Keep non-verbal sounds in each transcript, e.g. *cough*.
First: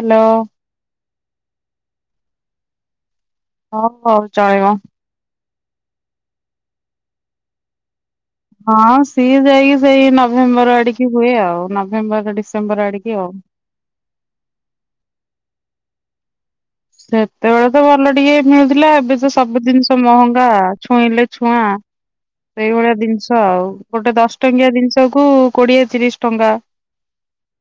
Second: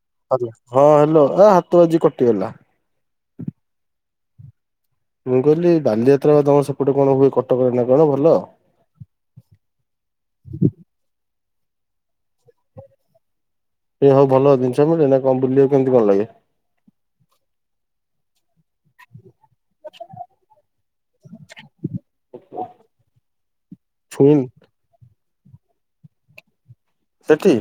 Hello ଆଜ୍ଞା ହଁ hello ହଁ ହାତ ବାଜି କି କଟିଗଲା। ହଉ ହଉ ଚଳିବ। ମୁଁ କହିଲି ବାଲିଯାତ୍ରା ବା ତମର ସେପଟେ କଣ ହୁଏ କଟକରେ ନା କଣ? ଭଲ? ହଁ ସିଏ ଯାଇକି ସେଇ ନଭେମ୍ବର ଆଡ଼ିକି ହୁଏ ଆଉ ନଭେମ୍ବର ଡିସେ ଏ ହଉ ଭଲ ଜିନିଷ ମିଳେ ନା କଣ ବୁଲିବାକୁ ଏମିତି ଭଲ ଲାଗେ। ସେତେବେଳେ ତ ଭଲ ଟିକେ ନଉଥିଲା ଏବେ ତ ସବୁ ଜିନିଷ ମହଙ୍ଗା ଛୁଇଁଲେ ଛୁଆଁ। ସେଇଭଳିଆ ଜିନିଷ ଆଉ ଗୋଟେ ଦଶ ଛୁଇଁନି ଟଙ୍କିଆ ଜିନିଷ କୁ କୋଡ଼ିଏ ତିରିଶି ଟଙ୍କା। ସେଠି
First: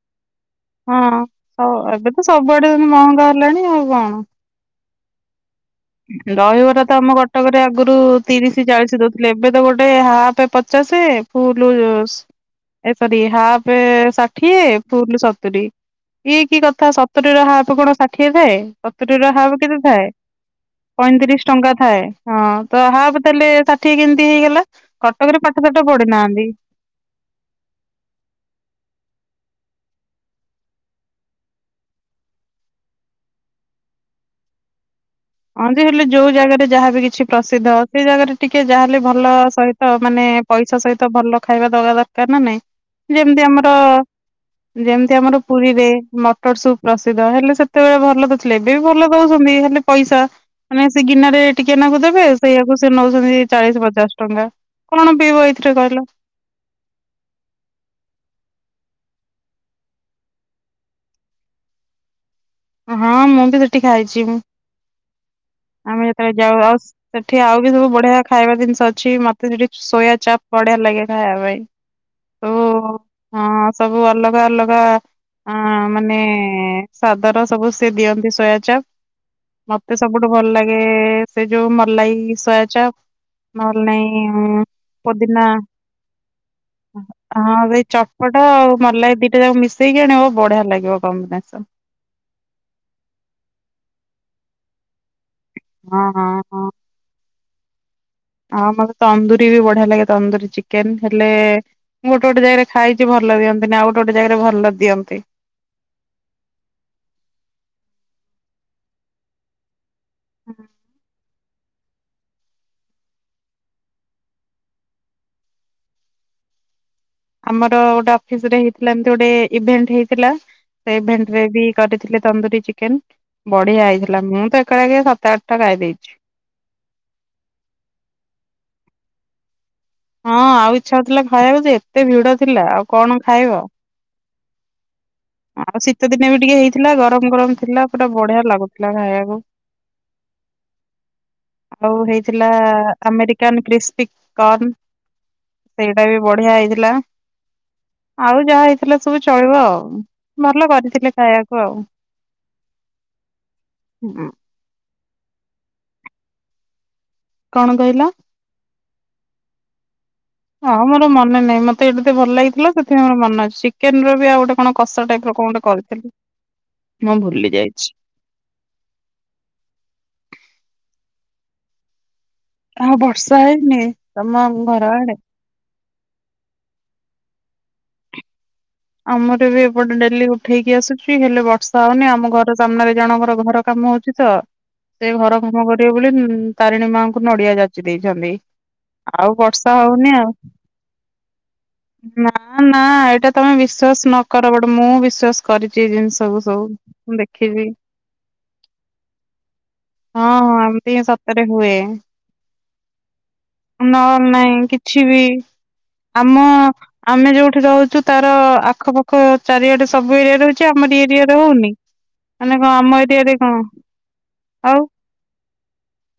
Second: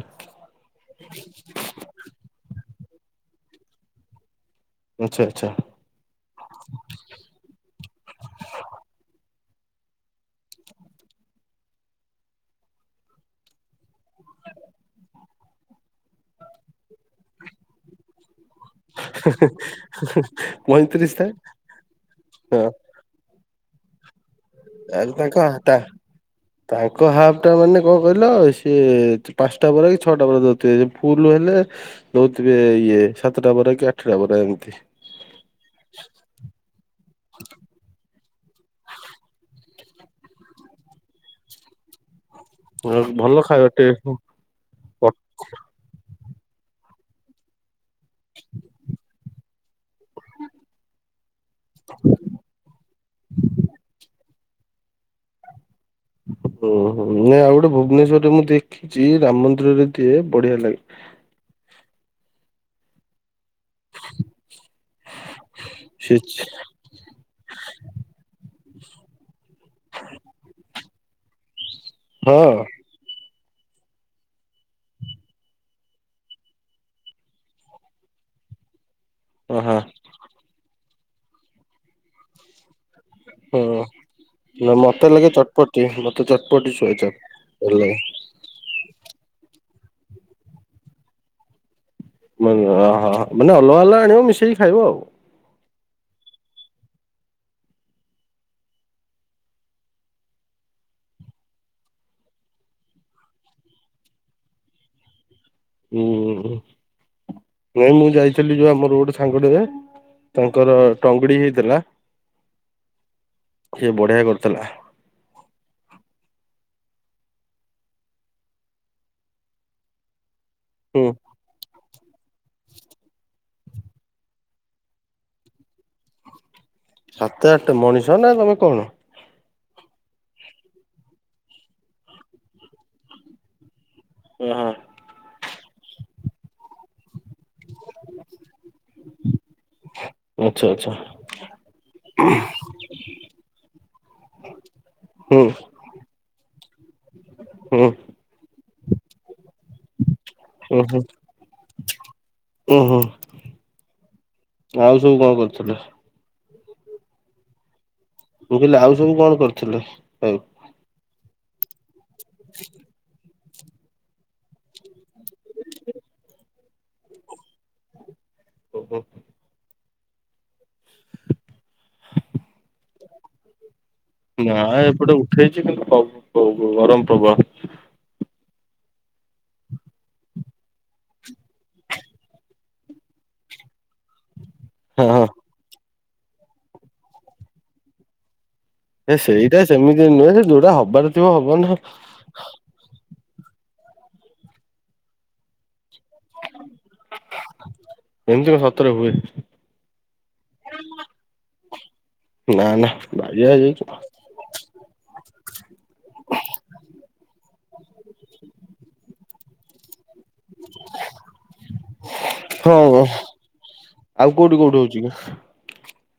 ହଁ ସ ଏବେତ ସବୁଆଡ଼େ ମହଙ୍ଗା ହେଲାଣି ଆଉ କଣ। ଆଚ୍ଛା ଆଚ୍ଛା। ଦହିବରା ତ ଆମ କଟକରେ ଆଗରୁ ତିରିଶି ଚାଳିଶି ଦଉଥିଲେ ଏ ଏବେ ତ ଗୋଟେ ହାପ୍ ପଚାଶେ ଫୁଲ୍ ସ ଏ ସରି ହାପ୍ ଷାଠିଏ ଫୁଲ ସତୁରି ଇ କି କଥା ସତୁ ସତୁୁରୀର ହାପ୍ କଣ ଷାଠିଏ ଥାଏ ସତୁରୀ ର ହାପ୍ କେତେ ଥାଏ। ପଇଁତିରିଶ ଥାଏ ପଇଁତିରିଶି ଟଙ୍କା ଥାଏ ହଁ ତ ହାପ୍ ତାଲେ ଷାଠି *unintelligible* ପଢି ନାହାନ୍ତି। ତାଙ୍କ ହାଫ୍ ଟା ମାନେ କଣ କହିଲ ସିଏ ପାଞ୍ଚ ପାଚଟା ବରା କି ଛଅଟା ବରା ଦଉଥିବେ ଯଦି ଫୁଲ୍ ହେଲେ ଦଉଥିବେ ଇଏ ସାତଟା ବରା କି ଆଠଟା ବରା ଏମିତି। ହଁ ଯେ ହେଲେ ଯୋଉ ଜାଗାରେ ଯାହାବି କିଛି ପ୍ରସିଦ୍ଧ ସେଇ ଜାଗାରେ ଟିକେ ଯାହାହେଲେ ଭଲ ସହିତ ମାନେ ପଇସା ସହିତ ଭଲ ଖାଇବା ଦବା ଦ କାର୍ ନାଇଁ ଆଉ ଭଲ ଯେମିତି ଖାଇବା ଆମର ଟେ ହୁଁ ଯେମିତି ଆମର ପୁରୀରେ ମଟର ସୁପ୍ ପ୍ରସିଦ୍ଧ ହେଲେ ସେତେବେଳେ ଭଲ ଦଉଥିଲେ ଏବେ ବି ଭଲ ଦଉଚନ୍ତି ହେ ପଇସା ମାନେ ସେ ଗିନାରେ ଟିକେନାକୁ ଦେବେ ସେଇଆକୁ ସେ ନେଉଛନ୍ତି ଚାଳିଶି ପଚାଶେ। ଟଙ୍କା କଣ ପିବ ଏ ହୁଁ ହୁଁ ନାଇଁ ଆଉ ଗୋଟେ ଭୁବନେଶ୍ୱରରେ ମୁଁ ଦେଖି ଚି ରାମ ମନ୍ଦିରରେ ଦିଏ ବଢିଆ ଲାଗେ। ହଁ ମୁଁ ବି ସେଠି ଖାଇଛି। ଆମେ ସେ ଯେତେବେଳେ ଯାଉ ଆଉ ସେଠି ଆଉ ବି ସବୁ ବଢିଆ ଖାଇବା ଜିନିଷ ଅଛି ମତେ ସେଠି ସୋୟା ଚପ୍ ବଢିଆ ଲାଗେ ଖାଇବା ପାଇଁ। ହଁ। ସବୁ ହଁ ସବୁ ଅଲଗା ଅଲଗା ଅ ମାନେ ସା ସବୁ ସେ ଦିଅନ୍ତି ସୋୟା ଚପ ହଁ। ମତେ ସବୁଠୁ ଭଲ ଲାଗେ ସେ ଯଉ ମଲାଇ ସୋୟଚପ୍। ହୁଁ ନହେଲେ ନାଇଁ ନା ମତେ ଲାଗେ ପୋଦିନା ଚଟପଟି ମତେ ଚଟପଟି ସୋୟାଚପ ଭଲ ହଇ ଲାଗେ ଚଟପଟା ଆଉ ମଲାଇ ଦିଟା ଯାକୁ ମିଶେଇକି ଆଣିବ ବଢିଆ ଲାଗିବ କମ୍ବିନେସନ। ମ ଅହ ମାନେ ଅଲଗା ଅଲଗା ଆଣିବ ମିଶେଇକି ଖାଇବ ଆଉ। ହଁ ହଁ ହଁ। ହଁ ମୋତ ତନ୍ଦୁରୀ ବି ବଢିଆ ଲାଗେ ତନ୍ଦୁରୀ ଚିକେନ ହେଲେ ମୁଁ ଗୋଟେ ଗୋଟେ ଜାଗାରେ ଖାଇଛି ଭଲ ଦିଅନ୍ତିନି ଆଉ ଗୋଟେ ଗୋେ ଜାଗାରେ ଭଲ ଦିଅନ୍ତି। ହୁଁ ନାଇଁ ମୁଁ ଯାଇଥିଲି ଯୋଉ ଆମର ଗୋଟେ ସାଙ୍ଗଟେ ତାଙ୍କର ଟଙ୍ଗଡି ହେଇ ଥିଲା ସେ ବଢିଆ କରିଥିଲା। ଆମର ଗୋଟେ ଅଫିସ ରେ ହେଇଥିଲା ଏମତି ଗୋଟେ ଇଭେଣ୍ଟ ହେଇଥିଲା। ସେ ହୁଁ ଇଭେଣ୍ଟ ରେ ବି କରିଥିଲେ ତନ୍ଦୁରୀ ଚିକେନ ବଢିଆ ହେଇଥିଲା ମୁଁ ତ ଏକା ସାତ ଆଠଟା ଖାଇଦେଇଛି। ସାତ ଆଠଟା ମଣିଷ ନା ତମେ କଣ? ହଁ ଆଉ ଇଛା ହଉଥିଲା ଖାଇବାକୁ ଯେ ଏତେ ଭିଡ ଥିଲା ଆଉ କଣ ଖାଇବ? ଓ ହୋ। ଆଉ ଶୀତ ଦିନେ ବି ଟିକେ ହେଇଥିଲା ଗରମ ଗରମ ଥିଲା ପୁରା ବଢିଆ ଲାଗୁଥିଲା ଖାଇବାକୁ। ଆଚ୍ଛା ଆଚ୍ଛା ଆଉ ହେଇଥିଲା ଆମେରିକାନ କ୍ରିସ୍ କ୍ରିସପିକନ ହୁଁ ସେଇଟା ବି ବଢିଆ ହେଇଥିଲା ହୁଁ ଆଉ ଯାହା ହେଇ ଥିଲା ସବୁ ଚଳିବ ଆଉ ଭଲ କରିଥିଲେ ଖାଇବାକୁ ଆଉ। ଓହୋ ହୁଁ ଆଉ ସବୁ କଣ କରୁଥିଲେ? କଣ କହିଲ? ମୁ କହିଲି ଆଉ ସବୁ କଣ କରିଥିଲ ଲାଇଫ ରେ ନାଇଁନାଇଁ ମତେ ଏମିତି ଭଲ ଲାଗିଥିଲା ସେଥିପାଇଁ ମୋର ମନ ଅଛି। ଚିକେନ ର ବି ଆଉ ଗୋଟେ କଣ କସା ଟାଇପ ର କଣ ଗୋଟେ କରିଥିଲି ମୁଁ ଭୁଲି ଯାଇଛି। ଓହୋ। *inaudible* ହଁ ବର୍ଷା ହେଇନି। ତମ ନା ଘର ଆଡେ? ଏପଟେ ଉଠେଇଛି କିନ୍ତୁ କ ପ ଗରମ ପ୍ରବଳ। ଆମର ବି ଏପଟେ ଡେଲି ଉଠେଇକି ଆସୁଛି ହେଲେ ବର୍ଷା ହଉନି ଆମ ଘର ସାମ୍ନାରେ ଜଣଙ୍କର ଘର କାମ କାମ ହଉଛି ତ ହଁ ସେ ହଁ ଘର କାମ କରିବେ ବୋଲି ତାରିଣୀ ମାଙ୍କୁ ନଡିଆ ଯାଚି ଦେଇଛନ୍ତି। ଏ ଆଉ ସେଇଟା ବର୍ଷା ସେମିତି ହଉନି ନୁହେଁ ଆଉ। ସେ ଯୋଉଟା ହବାର ଥିବ ହବ ନା ନା ନା ଏଇଟା ତମେ ବିଶ୍ଵାସ ନ କର ବଟ୍ ମୁଁ ବିଶ୍ଵାସ କରିଛି। ଏଇ ଜିନିଷକୁ ସବୁ ସବୁ ମୁ ଦେଖିଚି। ଥରେ ହୁଏ। ହଁ ହଁ ଏମିତି ହିଁ ସତରେ ହୁଏ। ନା ନା। ବାଇଆ ହେଇଯାଇଛୁ ନହେଲେ ନାଇଁ କିଛି ବି ଆମ ଆମେ ଯୋଉଠି ରହୁଛୁ ତାର ଆଖପାଖ ଚାରିଆଡେ ସବୁ ଏରିଆ ରହୁଛି ଆମରି ଏରିଆରେ ହଉନି ମାନେ କଣ ହଁ ଆମ ଏରିଆରେ କଣ? ଆଉ କୋଉଠି କୋଉଠି ହଉଛି।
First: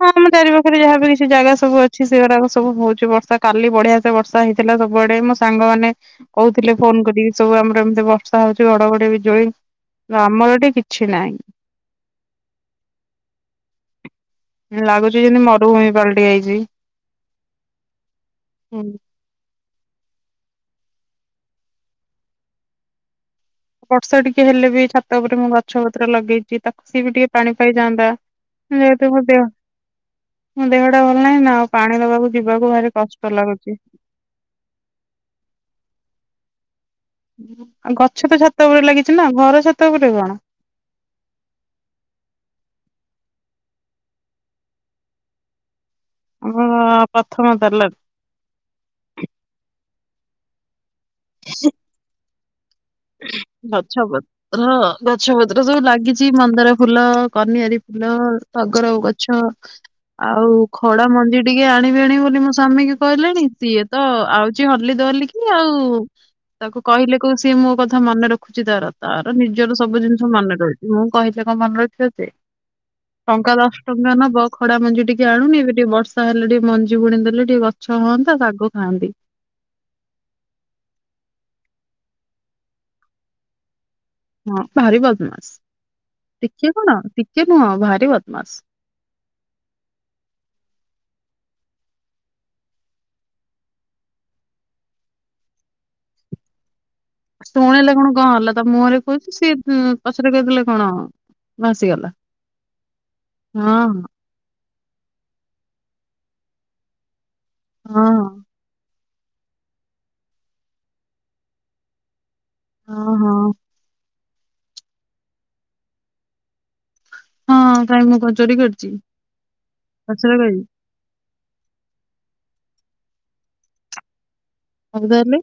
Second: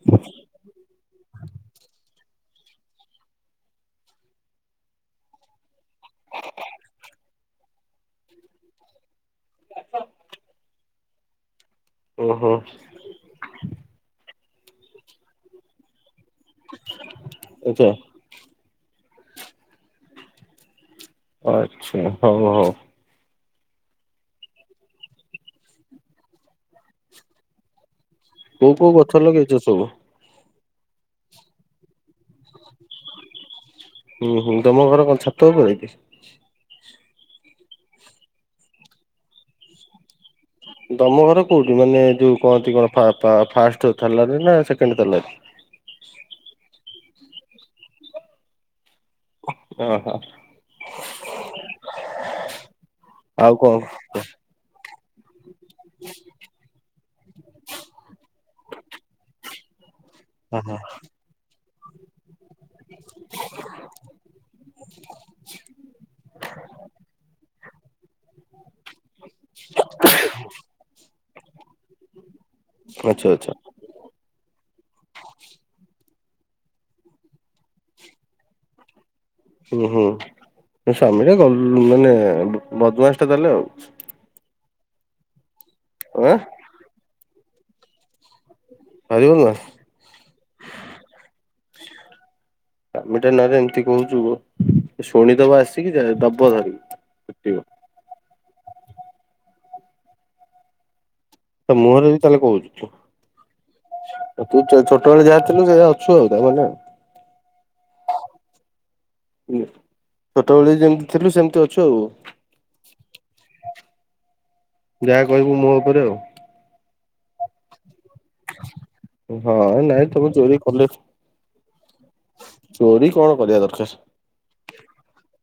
ହଁ ଆମ ଚାରି ପାଖରେ ଯାହା ବି କିଛି ଜାଗା ସବୁ ଅଛି। ଛି ସେଗୁରାକ ସବୁ ହଉଛି ବର୍ଷା କାଲି ବଢିଆ ସେ ବର୍ଷା ହେଇଥିଲା ସବୁଆଡେ ମୋ ସାଙ୍ଗମାନେ କହୁଥିଲେ ଫୋ ଫୋନ୍ କରିକୁ ସବୁ ଆମର ଏମିତି ବର୍ଷା ହଉଛି ଘଡଘଡି ବିଜୁଳି ଆମର ଏଥି କିଛି ନାହିଁ। ଓହୋ। ଲାଗୁଛି ଯେମିତି ମରୁଭୂମି ପାଲ୍ ହେଇ ଯାଇଛି ଆଚ୍ଛା ହୁଁ। ଆଛା ହଉ ହଉ। ବର୍ଷା ଟିକେ ହେଲେ ବି ଛାତ ଉପରେ ମୁଁ ଗଛ ପତ୍ର ଲଗେଇଛି ତାକୁ ସିଏ ବି ଟିକେ ପାଣି ପାଇଯାଆନ୍ତା। କୋଉ କୋଉ ଗଛ ଲଗେଇଛ ସବୁ ଦେହଟା ଭଲ ନାହିଁ ନା ଆଉ ପାଣି ଦବାକୁ ଯିବାକୁ ଭାରି କଷ୍ଟ ଲାଗୁଛି। ହୁଁ, ହୁଁ, ତମ ଘର କଣ ଛାତ ଉପରେ? ଗଛ ତ ଛାତ ଉପରେ ଲାଗିଛି ନା, ଘର ଛାତ ଉପରେ କଣ? ତମ ଘର କୋଉଠି ମାନେ, ଯୋଉ କହନ୍ତି କଣ? ଫାଷ୍ଟ ତଲାରେ ନା ସେକେଣ୍ଡ ତାଲାରେ *inaudible* ହଁ ପ୍ରଥମ ତାଲା ରେ ଓହୋ *inaudible* ଆଉ କଣ ଗଛପତ୍ର, ଗଛପତ୍ର ସବୁ ଲାଗିଛି, ମନ୍ଦାର ଫୁଲ, କନିଆରୀ ଫୁଲ, ତଗର ଗଛ, ଆଉ ଓହୋ ଖଡ଼ା ମଞ୍ଜି ତି ଏ ଆଣିବି, ଆଣିବି, ବୋଲି ମୋ ସାମୀ କି କହିଲି ଣି, ସିଏ ତ ଆଉଛି ହଲି ଦୋହଲି କି ଆଉ ତାକୁ କହିଲେ କୋଉ ସିଏ ମୋ କଥା ମନେ ରଖୁଛି ତାର, ତାର ନିଜର ସବୁ ଜିନିଷ ମନେ ରହୁଛି, ମୁଁ କହିଲେ କଣ ମନେରହି *inaudible* ଆଚ୍ଛା ଆଚ୍ଛା ଟଙ୍କା, ଦଶ ଟଙ୍କା ନବ, ଖଡା ମଞ୍ଜି ଟିକେ ଆଣୁନି ଏବେ ଟିକେ ବର୍ଷା ହେଲେ ଟିକେ ମଞ୍ଜି ବୁଣି ଦେଲେ ଟିକେ ଗଛ ହୁଅନ୍ତା ତାକୁ ଖାଆନ୍ତି। ହୁଁ, ହୁଁ, ସ୍ଵାମୀଟା ଗଲଉ ମାନେ ବଦମାସ ଟା ତାହେଲେ ଆଉ ହଁ ଭାରି ବଦମାସ, ଆଁ ଟିକେ କଣ ଟିକେ ନୁହଁ, ଭାରି ବଦମାସ। ହାରିବ ନାହିଁ *unintelligible* ସ୍ବାମୀତା ନାରେ ଏମିତି କହୁଛୁ ଶୁଣିଦବ ଆସିକି ଯ ଦବ ଧରିକି। ପିଟିବ ଶୁଣିଲେ କଣ, କଣ ହେଲା? ତା ମୁହଁରେ କହୁଛି ସିଏ ପଛରେ କହିଦେଲେ କଣ? ତା ମୁହଁରେ ଭାସିଗଲା ବି ତାହେଲେ କହୁଛୁ। ହଁ ଛୋଟବେେଳେ ଯାହା ଥିଲୁ, ସେଇଆ ଅଛୁ, ଆଉ ତାମାନେ ହଁ। ଛୋଟବେଳେ ଯେମିତି ଥିଲୁ, ସେମିତି ଅଛୁ ଆଉ ହଁ, ହଁ ଯାହା କହିବୁ ମୁହଁ ଉପରେ ଆଉ ହଁ। କାଇଁ ମୁଁ କଣ ଚୋରି କରିଛି କି, ହଁ ନାଇଁ ତମେ ପଛରେ ଚୋରି କହିବି। କଲେ ଚୋରି କଣ କରିବା ଦରକାର। ମଗଦାରିଲ *unintelligible*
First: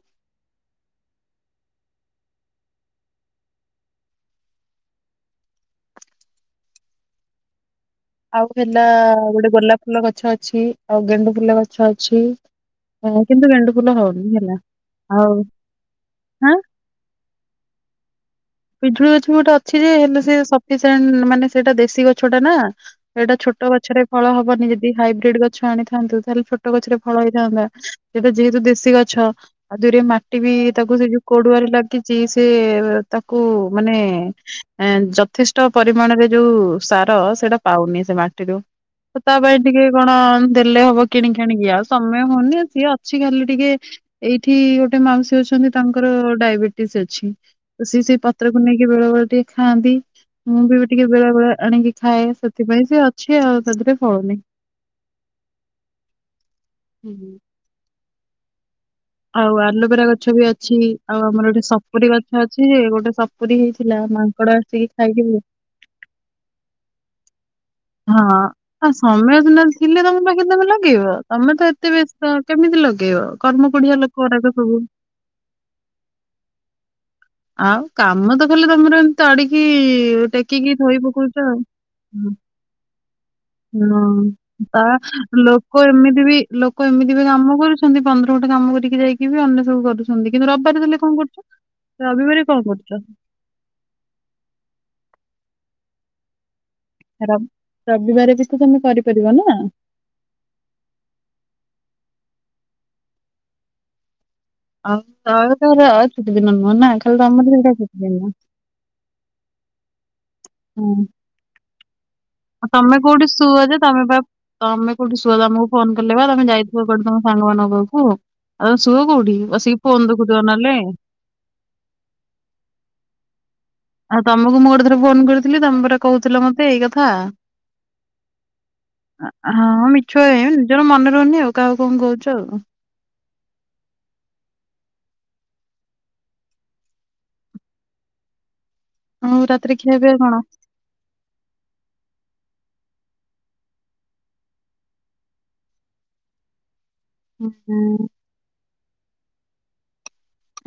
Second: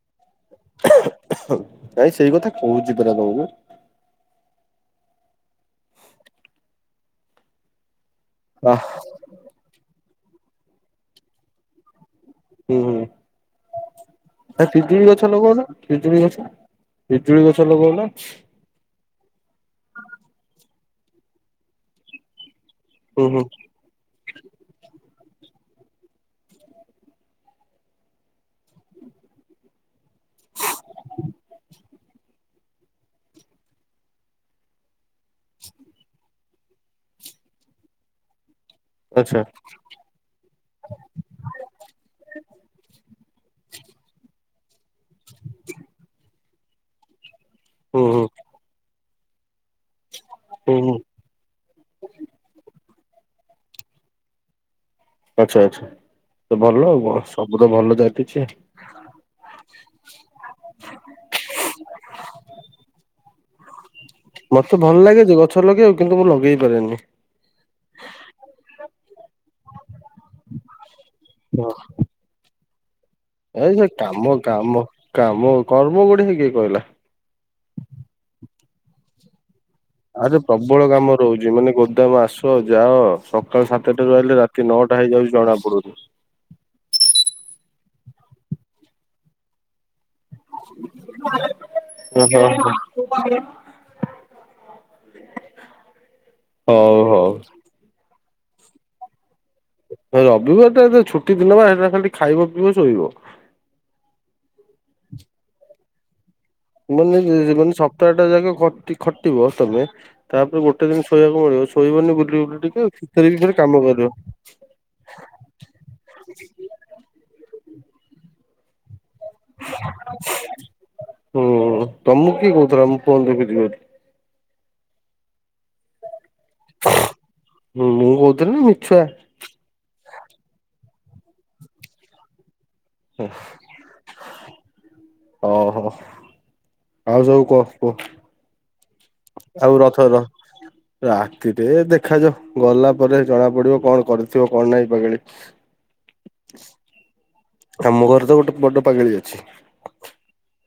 ହ, ନାଇଁ ସେଇ କଥା କହୁଛି ପରା ତମକୁ ଆଉ ଆ ହେଲା, ଗୋଟେ ଗୋଲାପ ଫୁଲ ଗଛ ଅଛି ଆଉ ଗେଣ୍ଡୁ ଫୁଲ ଗଛ ଅଛି। ହୁଁ ହୁଁ ଅଛି, କିନ୍ତୁ ଗେଣ୍ଡୁ ଫୁଲ ହଉନି ହେଲା, ଆ ପିଜୁଳି ଗଛ ଆଉଁ ଲଗଉନ ପିଜୁଳି ଗଛ ପିଜୁଳି ଗଛ ଲଗଉନ? ପିଜୁଳି ଗଛ ବି ଗୋଟେ ଅଛି ଯେ ହେଲେ ସେ ସିଣ୍ଟ *unintelligible* ମାନେ ସେଇଟା ଦେଶୀ ଗଛ ଟା ନା ହୁଁ ଏଇଟା ହୁଁ ଛୋଟ ଗଛରେ ଫଳ ହବନି, ଯଦି ହାଇବ୍ରିଡ ଗଛ ଆଣିଥାନ୍ତୁ, ତାହେଲେ ଛୋଟ ଗଛରେ ଫଳ ହେଇଥାନ୍ତା, ଯେହେତୁ ଦେଶୀ ଗଛ ଗଛ ଆଉ ଦୁଇରେ ମାଟି ବି, ତାକୁ ସେ ଯୋଉ କଡୁଆରେ ଲାଗିଛି ସେ ତାକୁ ମାନେ ଯଥେଷ୍ଟ ପରିମାଣରେ ଯୋଉ ସାର ସେଇଟା ପାଉନି, ସେ ମାଟିରୁ ତା ଆଚ୍ଛା ପାଇଁ ଟିକେ କଣ ଦେଲେ ହବ, କିଣିକିି ଆଣିକି, ଆଉ ସମୟ ହଉନି ସିଏ ଅଛି ଖାଲି ଟିକେ ଏଇ ଏଠି ଗୋଟେ ମାଉସୀ ଅଛନ୍ତି, ତାଙ୍କର ଡାଇବେଟିସ ଅଛି ତ ସି ହୁଁ ସେଇ ହୁଁ ପତ୍ରକୁ ନେଇକି ବେଳେ ବେଳେ ଟିକେ ଖାଆନ୍ତି, ମୁଁ ବି ହୁଁ ହୁଁ ଟିକେ ବେଳେ ବେଳେ ଆଣିକି ଖାଏ, ସେଥିପାଇଁ ସେ ଅ ଅଛି, ଆଉ ତାଦରେ ଫଳୁନି। ଆଛା, ଆଛା, ଭଲ ଆଉ ହୁଁ। ସବୁ ତ ଭଲ ଜାଟିଛି - *unintelligible* ଆଉ ଆଲୋଭେରା ଗଛ ବି ଅଛି ଆଉ ଆମର ଗୋଟେ ସପୁରୀ ଗଛ ଅଛି ଯେ -ଗୋଟେ ସପୁରୀ ଥିଲା, ମାଙ୍କଡ ମତେ ଆସିକି ଭଲ ଲାଗେ ଖାଇ ଯେ ଗଛ ଲଗେଇବାକୁ କିନ୍ତୁ ମୁଁ ଲଗେଇ ପାରେନି ହଁ ଆଉ ସମୟ ସିନା ଥିଲେ ତମ ପାଖରେ ତମ ଲଗେଇବ, ତମେ ହଁ ତ ଏତେ ବ୍ୟସ୍ତ କେମିତି ଲଗେଇବ। ଏ କର୍ମ ସେ କୋଢିଆ କାମ ଲୋକଗୁରାକ ସବୁ। କାମ କାମ କର୍ମ ଗୋଟେ ସେ କିଏ କହିଲା? ଆଉ କାମ ତ ଖାଲି ତମର ଏମିତି ତାଡ଼ିକି *unintelligible* ଁ ଆରେ ପ୍ରବଳ କାମ ରହୁଛି ଆଉ। ମାନେ ଗୋଦାମ ଆସ ଯାଅ ସକାଳ ସାତଟାାରୁ ହଁ ରହିଲେ ରାତି ତା ନଅଟା ହେଇ ଲୋକ ଏମିତି ବି ଲୋକ ଏମିତି େ କାମ କରୁଛନ୍ତି ପନ୍ଦର ଘଣ୍ଟା କାମ କରିକି ଯାଇକି ବି ଅନ୍ୟ ସବୁ କରୁଛନ୍ତି କିନ୍ତୁ ରବିବାର ଦେଲେ କଣ କରୁଛୁ ଓୁଁ ହୁଁ ହଁ। ହଉ ର ହଉ। ରବିବାର ତମେ କରିପାରିବ ନା? ରବିବ ଏଟା ଛୁଟି ଦିନ ବା ସେଟା ଖାଲି ଖାଇବ ପିଇବ ଶୋଇବ। *unintelligible* ନୁହଁ ନା ଖାଲି ମାନେ ତମର ସେଇଟା ମାନେ ଛୁଟି ସପ୍ତାହ ଦିନ ଟା ଯାକ ଖଟିବ ତମେ ତାପରେ ଗୋଟେ ଦିନ ଶୋଇବାକୁ ମିଳିବ ଶୋଇିବନି ଆ ତମେ କୋଉଠି ଶୁଅ ଯେ ତମେ ବା ତମେ କୋଉଠି ଶୁଅ ତମକୁ ଫୋନ କଲେ ବା ତମେ ଯାଇଥିବ କୋଉଠି ତମ ସାଙ୍ଗ *unintelligible* ହିଁ ସୁଅ କୋଉଠି ବସିକି ଫୋନ୍ ଦେଖୁଥିବ ନହେଲେ ହୁଁ ତମକୁ *unintelligible* ଆଉ ତମକୁ ମୁଁ ଗୋଟେ ଥର ଫୋନ କରିଥିଲି ତମ ପରା କହୁ ମତେ ଏଇ କଥା ମୁଁ କହୁଥିଲି ନା ମିଛୁଆ ହ ମିଛ ନିଜର ମନ ରନୀ ଆଉ କାହାକୁ କଣ କହୁଛୁ ଆଉ। ହୁଁ। ଓହୋ ଆଉ ଯାଉ କହ କୁହ। ଆଉ ରାତିରେ ଖିଆ ରଥ ପିଆ ର କଣ? ରାତିରେ ଦେଖାଯାଉ। ଗଲା ପରେ ଜଣା ପଡିବ କଣ କରିଥିବ କଣ ନାହିଁ ପାଗେଳି। ଆମ ହୁଁ ଘରେ ତ ଗୋଟେ ବଡ ପାାଗଳି ଅଛି।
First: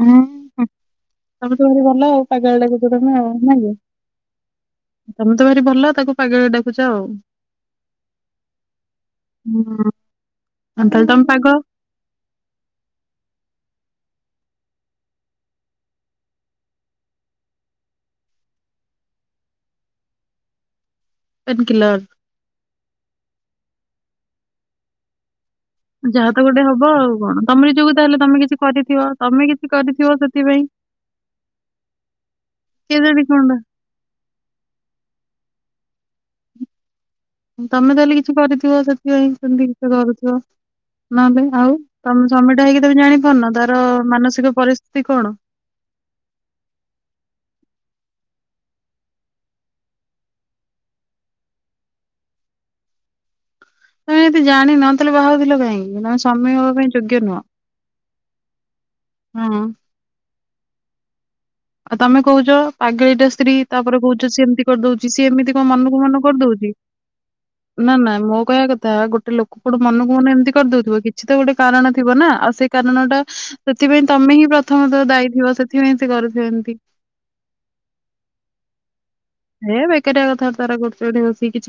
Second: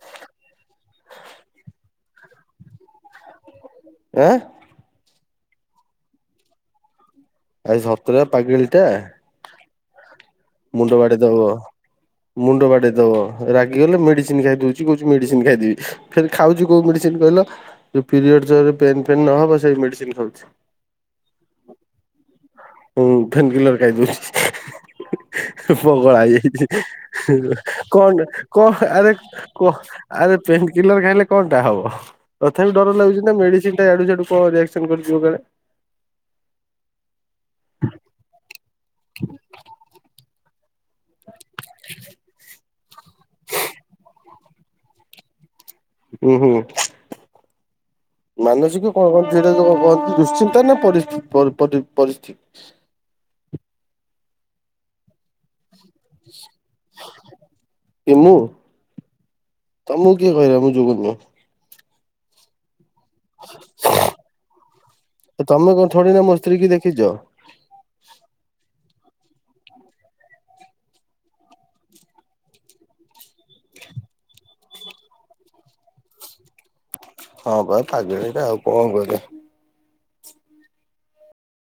ହଁ ତମେ ତ ଭାରି ଭଲ ପାଗେଲି ଡାକୁଛ ତମେ। ଆଁ। ତମେ ତ ଭାରି ଭଲ ତାକୁ ପାଗେଳି ଡାକୁଛ ଆଉ। ଆରେ ସତରେ ପାଗିଳିଟା। ହୁଁ ମୁଣ୍ଡ ତାହେଲେ ବାଡ଼େଇ ତମେ ଦବ ପାଗଳ ମୁଣ୍ଡ ବାଡ଼େଇ ଦବ ରାଗିଗଲେ ମେଡିସିନ ଖାଇଦଉଛି କହୁଛି ମେଡିସିନ ଖାଇଦେବି ଫେଣି ଖାଉଛି କୋଉ ମେଡିସିନ କହିଲ ଫେନ୍ ନହବ ସେଇ ମେଡିସିନ ଖାଉଛି। Painkiller. ହଁ ପେନକିଲେର ଖାଇ ଦଉଚି। ଯାହା ତ ଗୋଟେ ପଗଳାହେଇଯାଇଛି ହବ ଆଉ କଣ ତମରି ଯୋଗୁ ତାହେଲେ କଣ ତମେ କିଛି କଣ କରିଥିବ ଆରେ ତମେ କିଛି କଣ କରିଥିବ ଆରେ ଏମତି ସେଥିପାଇଁ। ପେନକିଲ୍ଲର ଖାଇଲେ କଣଟା ହବ ତଥାପି ଡର କେଜାଣି ଲାଗୁଛି ନା କଣ ମେଡିସିନ ଟା ଆଡୁ ସାଡ଼ୁ କଣ ରିଆକ୍ସନ କରିଯିବ କାଳେ। ତମେ ତାହେଲେ କିଛି କରିଥିବ ସେଥିପାଇଁ ସେମିତି କିଛି କରୁଥିବ ନହେଲେ ଆଉ ତମେ ସ୍ୱାମୀ ହେଇକି ତ ଜାଣିପାରୁନ ତାର ମାନସିକ ପରିସ୍ଥିତି କଣ। ହୁଁ ହୁଁ। ମାନସିକ କଣ କଣ ସେଟା ଦୁଶ୍ଚିନ୍ତା ନା ପରିସ୍ଥିତି? ତମେ ଯଦି ଜାଣି ନ ତାହେଲେ ବାହା ହଉଥିଲ କାହିଁକି ତମେ ସ୍ୱାମୀ ହେବା ପାଇଁ ଯୋଗ୍ୟ ନୁହଁ। କିଏ ମୁଁ? ହଁ। ତମକୁ କିଏ କହିଲା ମୁଁ ଯୋଗ୍ୟ ନୁହ? ଆଉ ତମେ କହୁଛ। ପାଗଳିଟା ସ୍ତ୍ରୀ ତାପରେ କହୁଛ ସେ ଏମିତି କରିଦଉଛି ସିଏ ଏମିତି କଣ ତମେ ମନକୁ ଥୋଡି ମନ ନା ମୋ ସ୍ତ୍ରୀ କି କରିଦଉଛି। ଦେଖିଛ। ନା ନା ମୋ କହିବା କଥା ଗୋଟେ ଲୋକ କଣ ମନକୁ ମନେ ଏମିତି କରିଦଉଥିବ କିଛି ତ ଗୋଟେ କାରଣ ଥିବ ନା ଆଉ ସେଇ କାରଣ ଟା ସେଥିପାଇଁ ତମେ ହିଁ ପ୍ରଥମତ ଦାୟୀ ଥିବ ସେଥିପାଇଁ ସେ କରୁଥିବେ ଏମିତି। ହଁ ବା ପାଗଳିଟା ଆଉ କଣ କରିବ। ହେ ବେକାରିଆ କଥା ବାର୍ତ୍ତା କରୁଛି ଏଠି ବସିକି କିଛି।